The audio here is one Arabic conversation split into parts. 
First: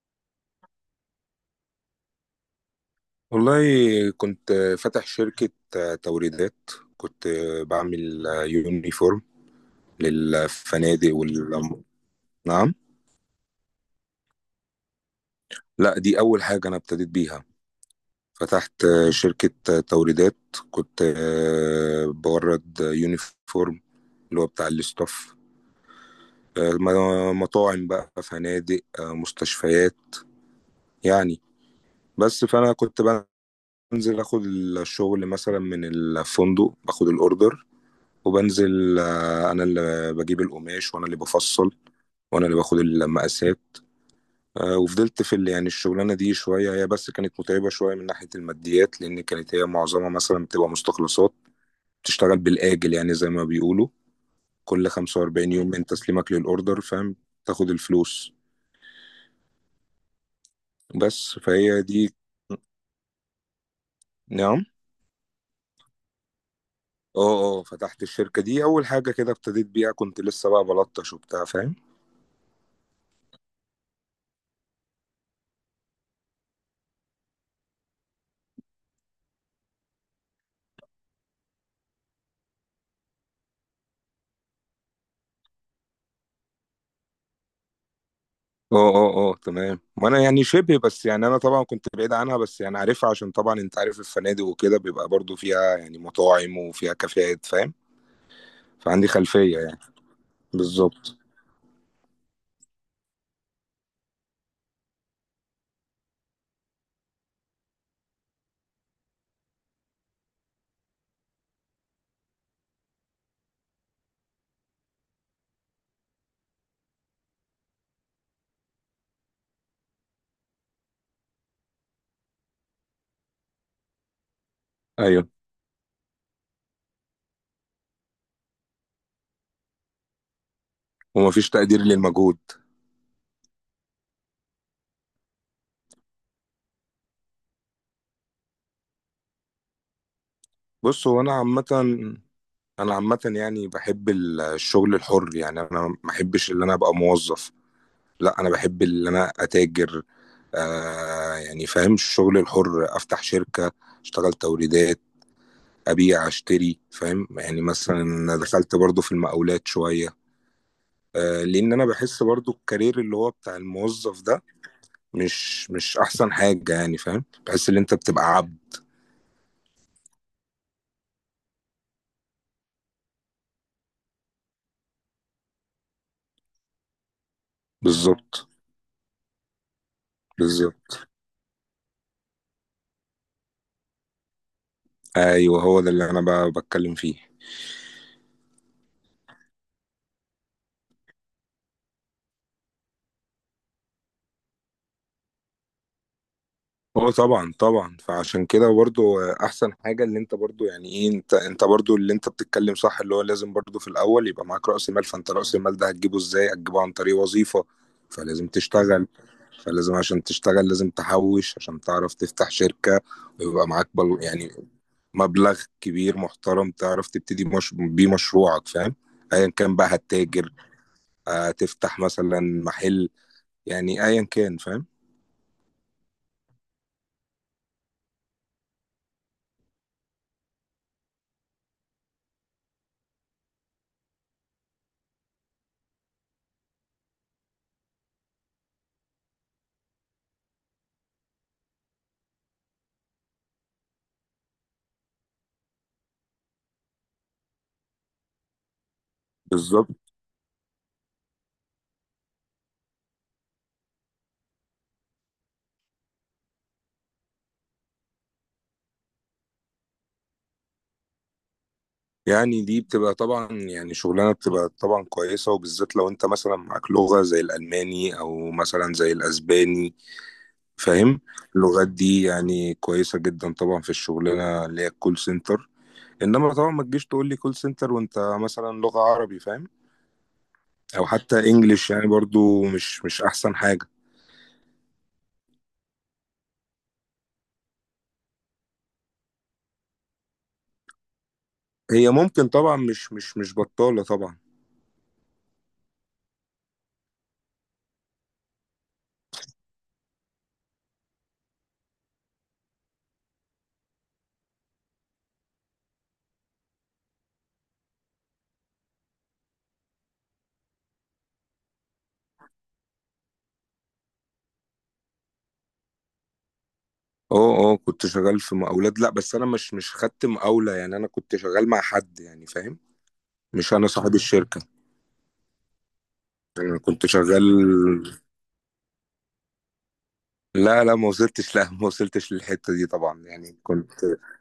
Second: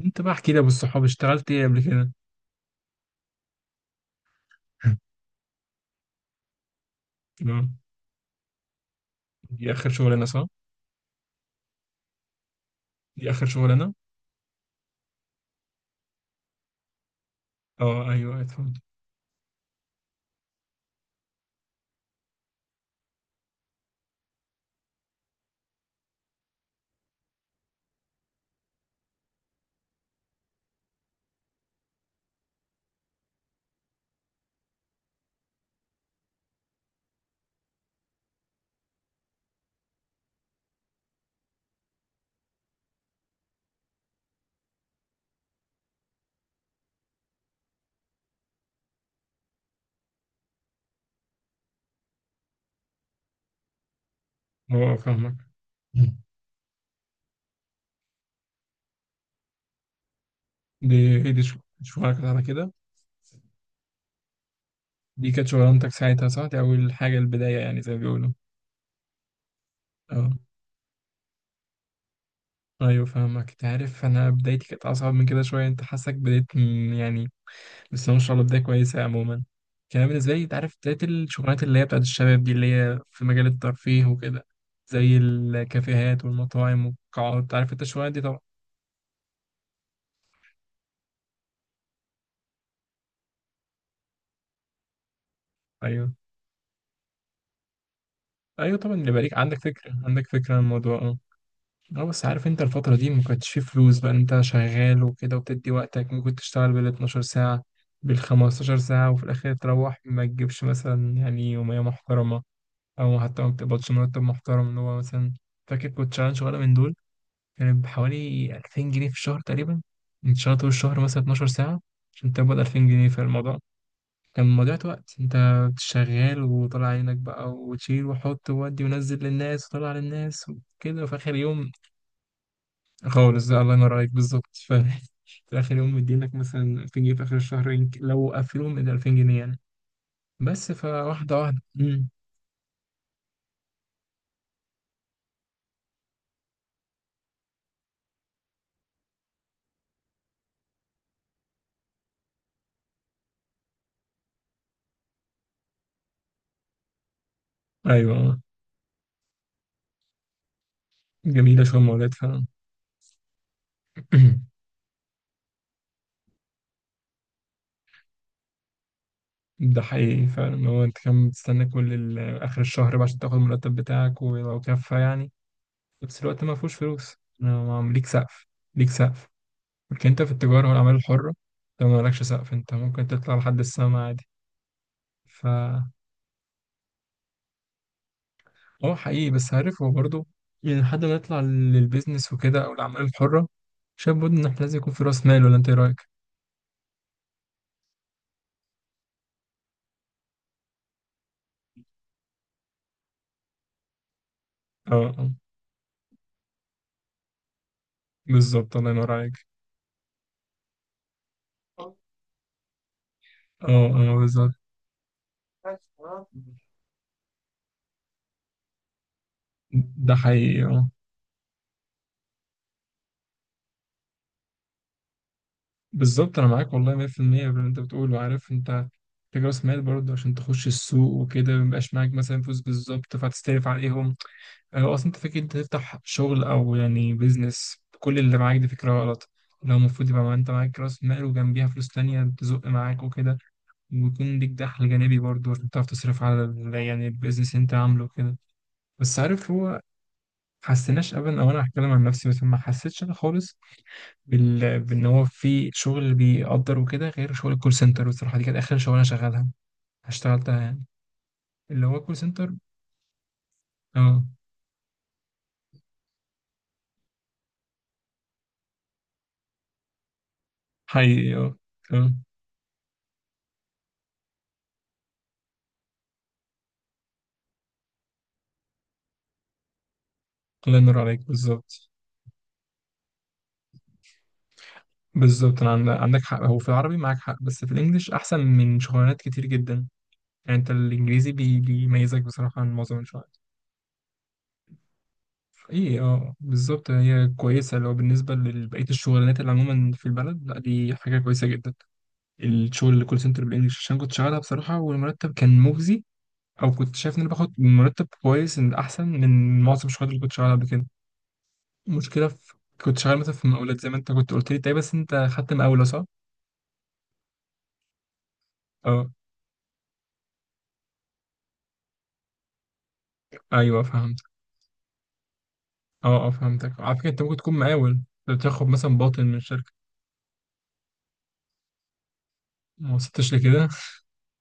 انت بقى احكي لي يا ابو الصحاب اشتغلت ايه قبل كده؟ والله، كنت فاتح شركة توريدات. كنت تمام. بعمل يونيفورم دي اخر شغلانه صح؟ للفنادق نعم. دي اخر شغلانه. لا، دي أول حاجة أنا ابتديت بيها. اه ايوه اتفضل. فتحت شركة توريدات، كنت بورد يونيفورم اللي هو بتاع الاستاف، مطاعم بقى، فنادق، مستشفيات، يعني. بس فأنا كنت بنزل أخد الشغل مثلا من الفندق، باخد الأوردر وبنزل، انا اللي بجيب القماش، وانا اللي بفصل، وانا اللي باخد المقاسات. وفضلت في يعني الشغلانه دي شويه، هي بس كانت متعبه شويه من ناحيه الماديات، لان كانت هي معظمها مثلا بتبقى مستخلصات، بتشتغل بالاجل، يعني زي ما بيقولوا كل اه فاهمك. 45 يوم من تسليمك للاوردر، فاهم، تاخد الفلوس. دي هي بس دي شغ- فهي دي. شغلك كانت على كده؟ نعم. دي كانت شغلانتك ساعتها صح؟ دي اول حاجه اه البدايه اه، يعني زي ما فتحت بيقولوا. الشركه دي اول حاجه كده ابتديت بيها، كنت اه لسه بقى بلطش وبتاع، فاهم. ايوه فاهمك، انت عارف انا بدايتي كانت اصعب من كده شويه، انت حاسك يعني بس ما شاء الله بدايه كويسه عموما. كان بالنسبه لي، انت عارف، بدايه الشغلانات اللي هي بتاعت الشباب دي اللي هي في مجال الترفيه وكده، زي الكافيهات والمطاعم والقاعات، عارف انت الشغلانات دي طبعا. اه اه اه، تمام. وانا يعني شبه، بس يعني انا طبعا كنت بعيد عنها، بس يعني عارفها، عشان طبعا انت عارف الفنادق وكده بيبقى برضو فيها يعني ايوه، مطاعم وفيها كافيهات، فاهم. ايوه طبعا، فعندي اللي بالك، عندك خلفية يعني، فكره عندك فكره عن الموضوع، بالظبط. اه. اه بس عارف انت الفتره دي ما كانتش فيه فلوس بقى، انت شغال وكده وبتدي وقتك، ممكن تشتغل بال 12 ساعه بال 15 ساعه، وفي الاخر تروح ما تجيبش مثلا يعني يوميه محترمه، او حتى ما بتقبضش مرتب محترم، اللي هو مثلا، فاكر كنت شغال شغاله من دول كانت بحوالي 2000 جنيه في الشهر تقريبا. انت شغال طول الشهر مثلا 12 ساعه عشان تقبض 2000 جنيه، في الموضوع كان مضيعة وقت. ايوه. انت شغال وطلع عينك بقى وتشيل وحط وودي ونزل للناس وطلع للناس وكده، وفي اخر ومفيش يوم تقدير للمجهود. خالص، ده الله ينور عليك بالظبط. في اخر يوم مدينك مثلا 2000 جنيه، في اخر الشهر لو قفلوهم من 2000 جنيه يعني، بس بص، هو انا فواحدة واحدة. عامة، مم. يعني بحب الشغل الحر، يعني انا ما بحبش ان انا ابقى موظف، لا انا بحب ان انا اتاجر. آه يعني فاهم، الشغل الحر، افتح شركة، اشتغل توريدات، ابيع اشتري، فاهم يعني. مثلا أنا ايوه دخلت برضو في المقاولات شويه. جميلة لان شوية انا المولات بحس فعلا. برضو الكارير اللي هو بتاع الموظف ده مش احسن حاجه، يعني فاهم، بحس ان انت بتبقى عبد. ده حقيقي فعلا، هو انت كان بتستنى اخر الشهر بقى عشان تاخد المرتب بتاعك، ولو كفى يعني، في نفس الوقت ما فيهوش فلوس. أنا ما- ليك سقف، بالظبط. ليك سقف، لكن انت في التجارة والأعمال بالظبط، الحرة انت مالكش سقف، انت ممكن تطلع لحد السما عادي. ف ايوه، هو ده اللي انا بتكلم فيه. اه حقيقي، بس عارف هو برضه يعني لحد ما نطلع للبيزنس وكده أو الأعمال الحرة، شايف برضه إن احنا لازم يكون في رأس مال، ولا انت ايه رأيك؟ هو طبعا طبعا، فعشان كده برضو احسن حاجه اللي انت برضو، يعني ايه، انت برضو اللي انت بتتكلم صح، اللي هو لازم برضو في الاول يبقى معاك راس اه، مال. اه فانت راس المال ده هتجيبه ازاي؟ هتجيبه عن طريق وظيفه. فلازم بالظبط، الله تشتغل، ينور عليك. فلازم عشان تشتغل لازم تحوش عشان اه، تعرف تفتح شركة، ويبقى معاك اه بل يعني بالظبط. مبلغ كبير محترم تعرف تبتدي مش... بيه مشروعك، فاهم. ايا كان بقى ده هتتاجر، حقيقي، اه تفتح مثلا محل، يعني ايا كان، فاهم. بالظبط. انا معاك والله 100% باللي انت بتقوله. عارف انت، محتاج راس مال برضه عشان تخش السوق وكده، ميبقاش معاك مثلا فلوس بالظبط فهتستلف عليهم. هو أصلا أنت فكرة أنت تفتح شغل أو يعني بيزنس بكل اللي معاك، دي فكرة غلط. لو المفروض يبقى أنت معاك رأس مال وجنبيها فلوس تانية تزق معاك وكده، ويكون ليك دخل جانبي برضه عشان تعرف تصرف على يعني البيزنس اللي أنت عامله وكده. بس عارف هو ما بالظبط. حسيناش أبدا، أو أنا هتكلم عن نفسي، بس ما حسيتش أنا خالص بإن هو في شغل بيقدر وكده غير شغل الكول سنتر. بصراحة دي كانت آخر شغلانة شغالها، اشتغلتها يعني، اللي هو الكول سنتر. يعني دي بتبقى طبعا، يعني أه شغلانة بتبقى طبعا كويسة، وبالذات لو انت مثلا معاك لغة زي الألماني أو مثلا زي الأسباني، فاهم. حقيقي. أه. اللغات أه، دي يعني كويسة جدا طبعا في الشغلانة اللي هي الكول سنتر. انما طبعا ما تجيش تقول لي كول سنتر وانت مثلا لغة عربي، فاهم، الله ينور او عليك حتى بالظبط. انجليش، يعني برضو مش احسن حاجة. بالظبط، انا عندك حق، هو في العربي معاك حق، بس في الانجليش احسن من شغلانات كتير جدا، يعني انت الانجليزي بي هي بيميزك ممكن بصراحه عن طبعا معظم مش الشغلات. مش مش بطالة طبعا. ايه اه بالظبط، هي كويسه لو بالنسبه لبقيه الشغلانات اللي عموما في البلد، لا دي حاجه كويسه جدا. الشغل اللي كول سنتر بالانجليش، عشان كنت شغالها بصراحه والمرتب كان مجزي، او كنت شايف ان انا باخد مرتب كويس، ان احسن من معظم الشغلات اللي كنت شغالها قبل كده. المشكله في، كنت شغال مثلا في مقاولات زي ما انت كنت قلت لي، طيب بس انت خدت مقاوله صح؟ اه اه، كنت شغال في مقاولات. اه لا بس انا مش خدت مقاولة، يعني انا كنت شغال مع حد، يعني فاهم، مش ايوه انا صاحب فهمت. الشركة، اه اه انا فهمتك، على كنت فكرة انت ممكن شغال. تكون مقاول، انت بتاخد مثلا باطن من شركة. لا لا، ما وصلتش. لا، ما وصلتش للحتة دي ما طبعا، وصلتش يعني لكده. كنت.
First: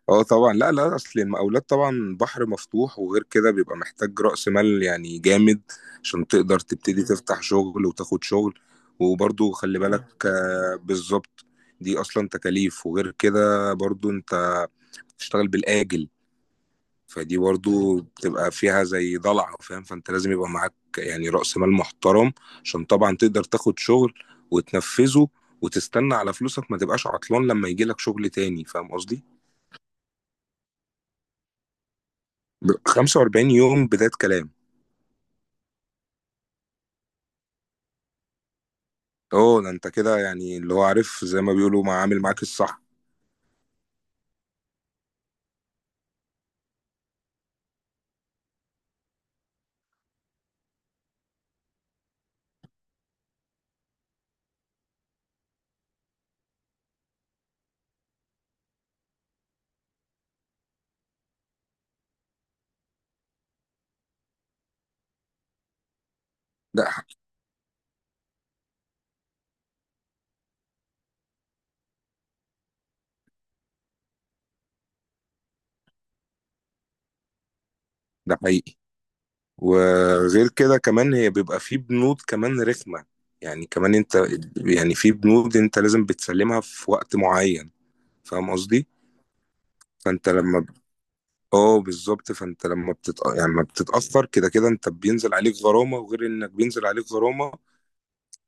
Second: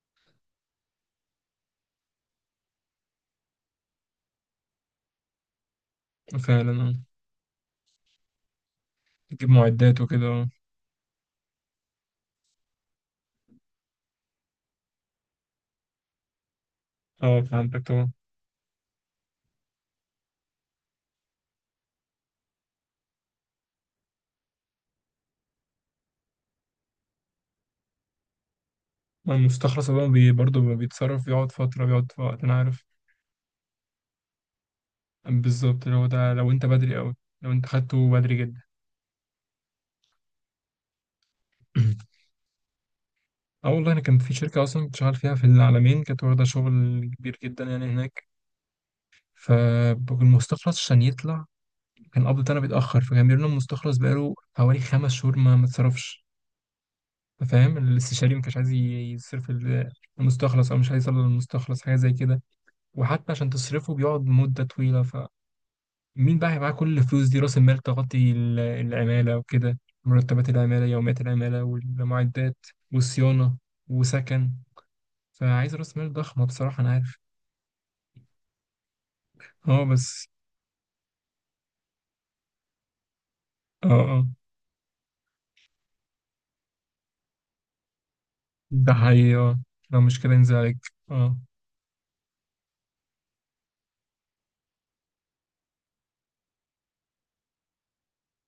اه طبعا. لا لا، اصل المقاولات طبعا بحر مفتوح، وغير كده بيبقى محتاج رأس مال يعني جامد، عشان تقدر فعلا اه. تبتدي تفتح شغل وتاخد شغل. تجيب وبرضو خلي معدات بالك، وكده، اه. بالظبط، دي اصلا تكاليف، وغير كده برضو انت بتشتغل بالآجل، فدي اه فهمتك برضو طبعا. بتبقى فيها زي ضلع، فاهم. فانت لازم يبقى معاك يعني رأس مال محترم، عشان طبعا تقدر تاخد شغل وتنفذه وتستنى على فلوسك، ما تبقاش عطلان لما يجي لك شغل تاني، فاهم قصدي. ما المستخلص ده بيتصرف، بيقعد فترة، بيقعد في وقت، انا عارف. 45 يوم بداية كلام. بالظبط، لو ده، لو انت بدري قوي، لو انت خدته بدري جدا. اه، ده انت كده يعني، اللي هو عارف زي ما بيقولوا، ما عامل معاك الصح. اه والله انا كان في شركة اصلا كنت شغال فيها في العالمين، كانت واخدة شغل كبير جدا يعني هناك، فالمستخلص عشان يطلع كان قبض انا بيتأخر، فكان بيقول لنا المستخلص بقاله حوالي 5 شهور ما اتصرفش. فاهم، الاستشاري ما كانش عايز يصرف المستخلص، او مش عايز يصل للمستخلص، حاجه زي كده. وحتى عشان تصرفه بيقعد مده طويله، فمين بقى هيبقى معاه ده كل ح- الفلوس دي، راس المال تغطي العماله وكده، مرتبات العماله، يوميات العماله، والمعدات، والصيانه، وسكن. فعايز راس مال ضخمه بصراحه، انا عارف. ده حقيقي. اه بس. وغير كده كمان هي بيبقى في بنود كمان رخمة، يعني اه، كمان انت، اه. يعني في بنود انت لازم بتسلمها في وقت معين، فاهم قصدي. ده حقيقي اه. لو مش فانت كده ينزل لما، عليك. اه. اه، بالظبط، فانت لما يعني لما بتتاثر كده كده، انت بينزل عليك غرامه، وغير انك بينزل عليك غرامه،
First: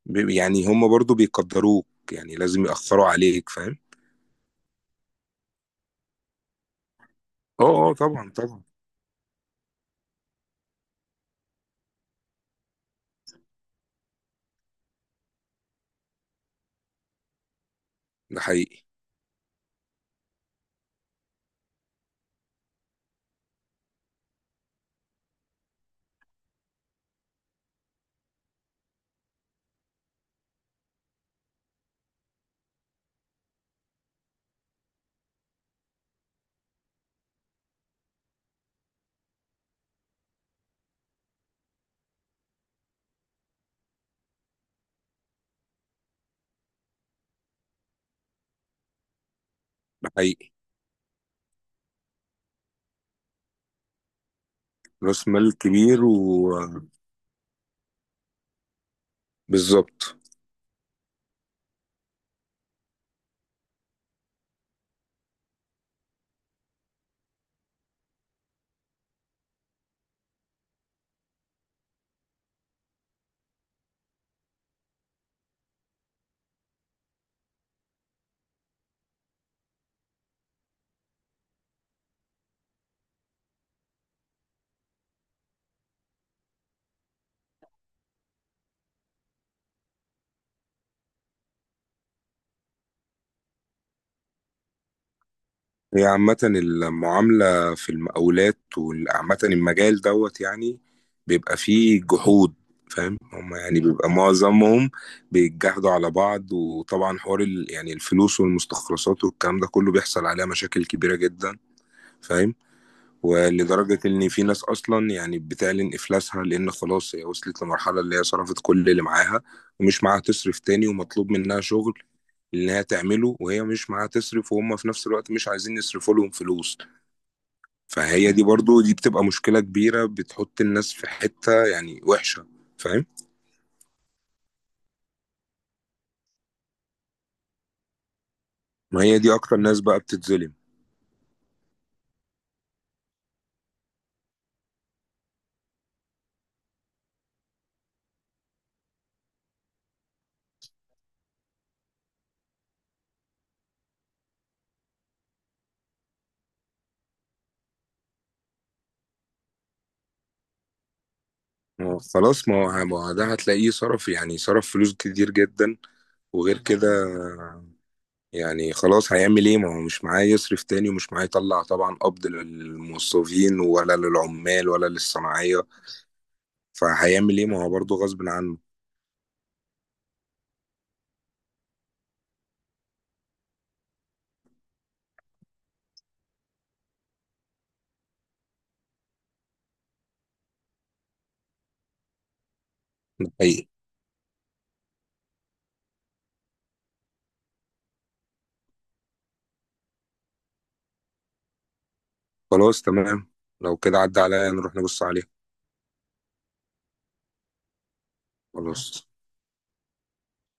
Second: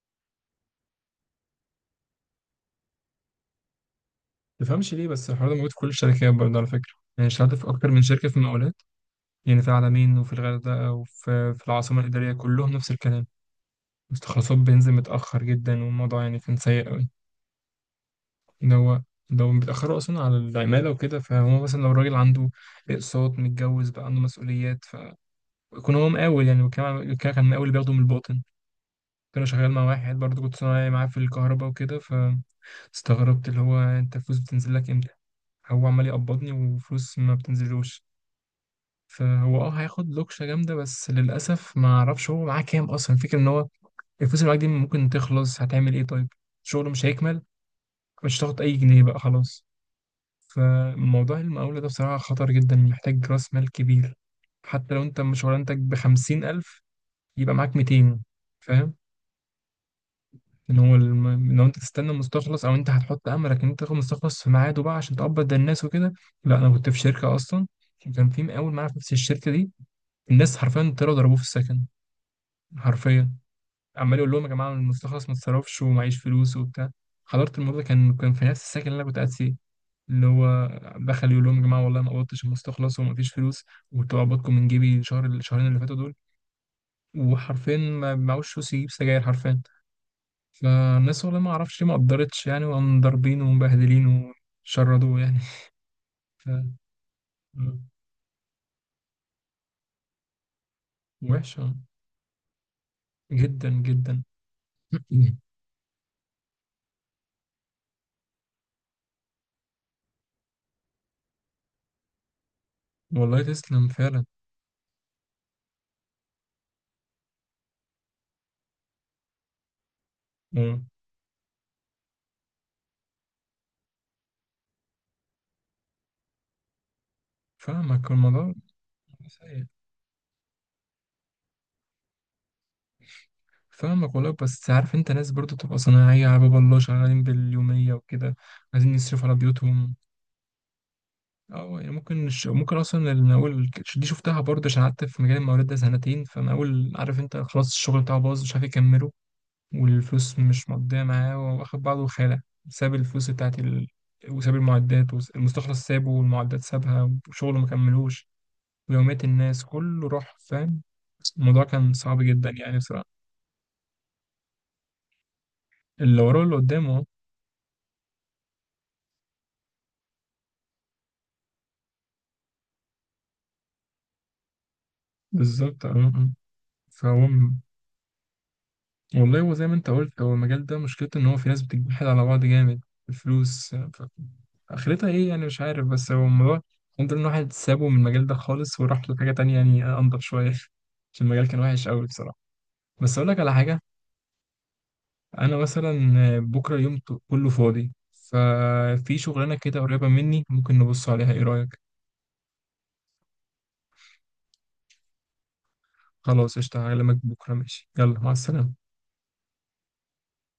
يعني هم برضو بيقدروك، يعني لازم ياثروا عليك، فاهم. تفهمش ليه بس الحوار ده موجود في كل الشركات برضه على فكره، يعني اشتغلت اه في اكتر اه من شركه طبعا في طبعا. المقاولات يعني، في العلمين وفي الغردقة وفي العاصمة الإدارية، كلهم نفس الكلام، مستخلصات بنزين متأخر جدا، والموضوع يعني كان سيء أوي. ده إن حقيقي، هو، لو بيتأخروا أصلا على العمالة وكده، فهو مثلا لو الراجل عنده أقساط، متجوز بقى، عنده مسؤوليات، فكون هو مقاول يعني، وكمان كان مقاول بياخده من الباطن. كنت أنا شغال مع واحد برضه، كنت صنايعي معاه في الكهرباء وكده، فاستغربت اللي هو أنت الفلوس بتنزل لك إمتى؟ هو عمال يقبضني وفلوس ما بتنزلوش. فهو اه هياخد لوكشة جامدة، بس للأسف ما أعرفش هو معاه كام أصلا، الفكرة إن هو الفلوس اللي معاك دي ممكن تخلص، هتعمل إيه طيب؟ شغله مش هيكمل، مش هتاخد أي جنيه بقى خلاص. ده حقيقي، فموضوع المقاولة ده بصراحة خطر جدا، محتاج رأس مال كبير. حتى لو راس أنت مال شغلانتك كبير بخمسين ألف، وبالظبط. يبقى معاك 200، فاهم. إن هو لو أنت تستنى مستخلص، أو أنت هتحط أملك إن أنت تاخد مستخلص في ميعاده بقى عشان تقبض ده الناس وكده. لا أنا كنت في شركة أصلا، وكان في مقاول معايا في نفس الشركة دي، الناس حرفيا طلعوا ضربوه في السكن، حرفيا. عمال يقول لهم يا جماعه المستخلص ما اتصرفش ومعيش فلوس وبتاع. حضرت الموضوع، كان في نفس السكن اللي انا كنت قاعد فيه، اللي هو دخل يقول لهم يا جماعه والله ما قبضتش المستخلص ومفيش فلوس، وكنت بقبضكم من جيبي الشهر الشهرين اللي فاتوا دول، وحرفيا ما معهوش فلوس يجيب سجاير حرفيا. فالناس والله ما اعرفش ليه ما قدرتش يعني، وقام ضاربينه ومبهدلينه وشردوه يعني. هي عامة ف المعاملة في المقاولات وعامة المجال دوت يعني، بيبقى وحشه فيه جحود، فاهم، هم جدا يعني بيبقى جدا. معظمهم بيتجاهدوا على بعض. وطبعا حوار يعني الفلوس والمستخلصات والكلام ده كله بيحصل عليها مشاكل كبيرة جدا، فاهم. والله تسلم ولدرجة فعلا. إن في ناس أصلا يعني بتعلن إفلاسها، لأن خلاص هي وصلت لمرحلة اللي هي صرفت كل اللي معاها، ومش معاها تصرف مم. تاني، ومطلوب منها شغل اللي هي تعمله، وهي مش معاها تصرف، وهم في نفس الوقت مش عايزين يصرفوا لهم فلوس. فاهمك فهي دي الموضوع برضو دي بتبقى مشكلة سيء. كبيرة، بتحط الناس في حتة يعني وحشة، فاهم. فاهمك والله، بس عارف انت ناس برضو تبقى صناعية على باب الله شغالين باليومية وكده، عايزين ما هي يصرفوا دي على اكتر ناس بيوتهم. بقى بتتظلم. اه، يعني ممكن ممكن اصلا انا اول، دي شفتها برضو عشان قعدت في مجال المقاولات ده سنتين، فانا اول، عارف انت، خلاص الشغل بتاعه باظ، مش عارف يكمله، والفلوس مش مقضية معاه، واخد بعضه وخالع، ساب الفلوس بتاعت وساب المعدات، والمستخلص سابه، والمعدات سابها، وشغله مكملوش، ويوميات الناس كله راح، فاهم. الموضوع ما كان هو صعب خلاص، جدا ما يعني هو ما بصراحة. هو ده هتلاقيه صرف، يعني صرف فلوس كتير جدا. اللي وراه اللي وغير كده قدامه. يعني خلاص، هيعمل ايه ما هو مش معاه يصرف تاني، ومش معاه يطلع طبعا قبض للموظفين ولا للعمال ولا للصناعية، بالظبط، اه اه. فهو فهيعمل ايه، م- ما هو برضه غصب عنه. والله هو زي ما انت قلت، هو المجال ده مشكلته ان هو في ناس بتجحد على بعض جامد، الفلوس اخرتها ايه يعني، مش عارف، بس هو الموضوع، الحمد لله ان واحد سابه من المجال ده خالص وراح لحاجة تانية يعني، انضف شوية. عشان المجال كان وحش قوي بصراحة. بس اقول لك على حقيقي. حاجة، انا مثلا بكرة كله فاضي، ففي شغلانة كده قريبة مني، ممكن نبص عليها، ايه رأيك؟ خلاص، تمام، لو كده عدى عليا نروح نبص عليه. خلاص قشطة، هكلمك بكرة، ماشي، يلا مع السلامة. خلاص.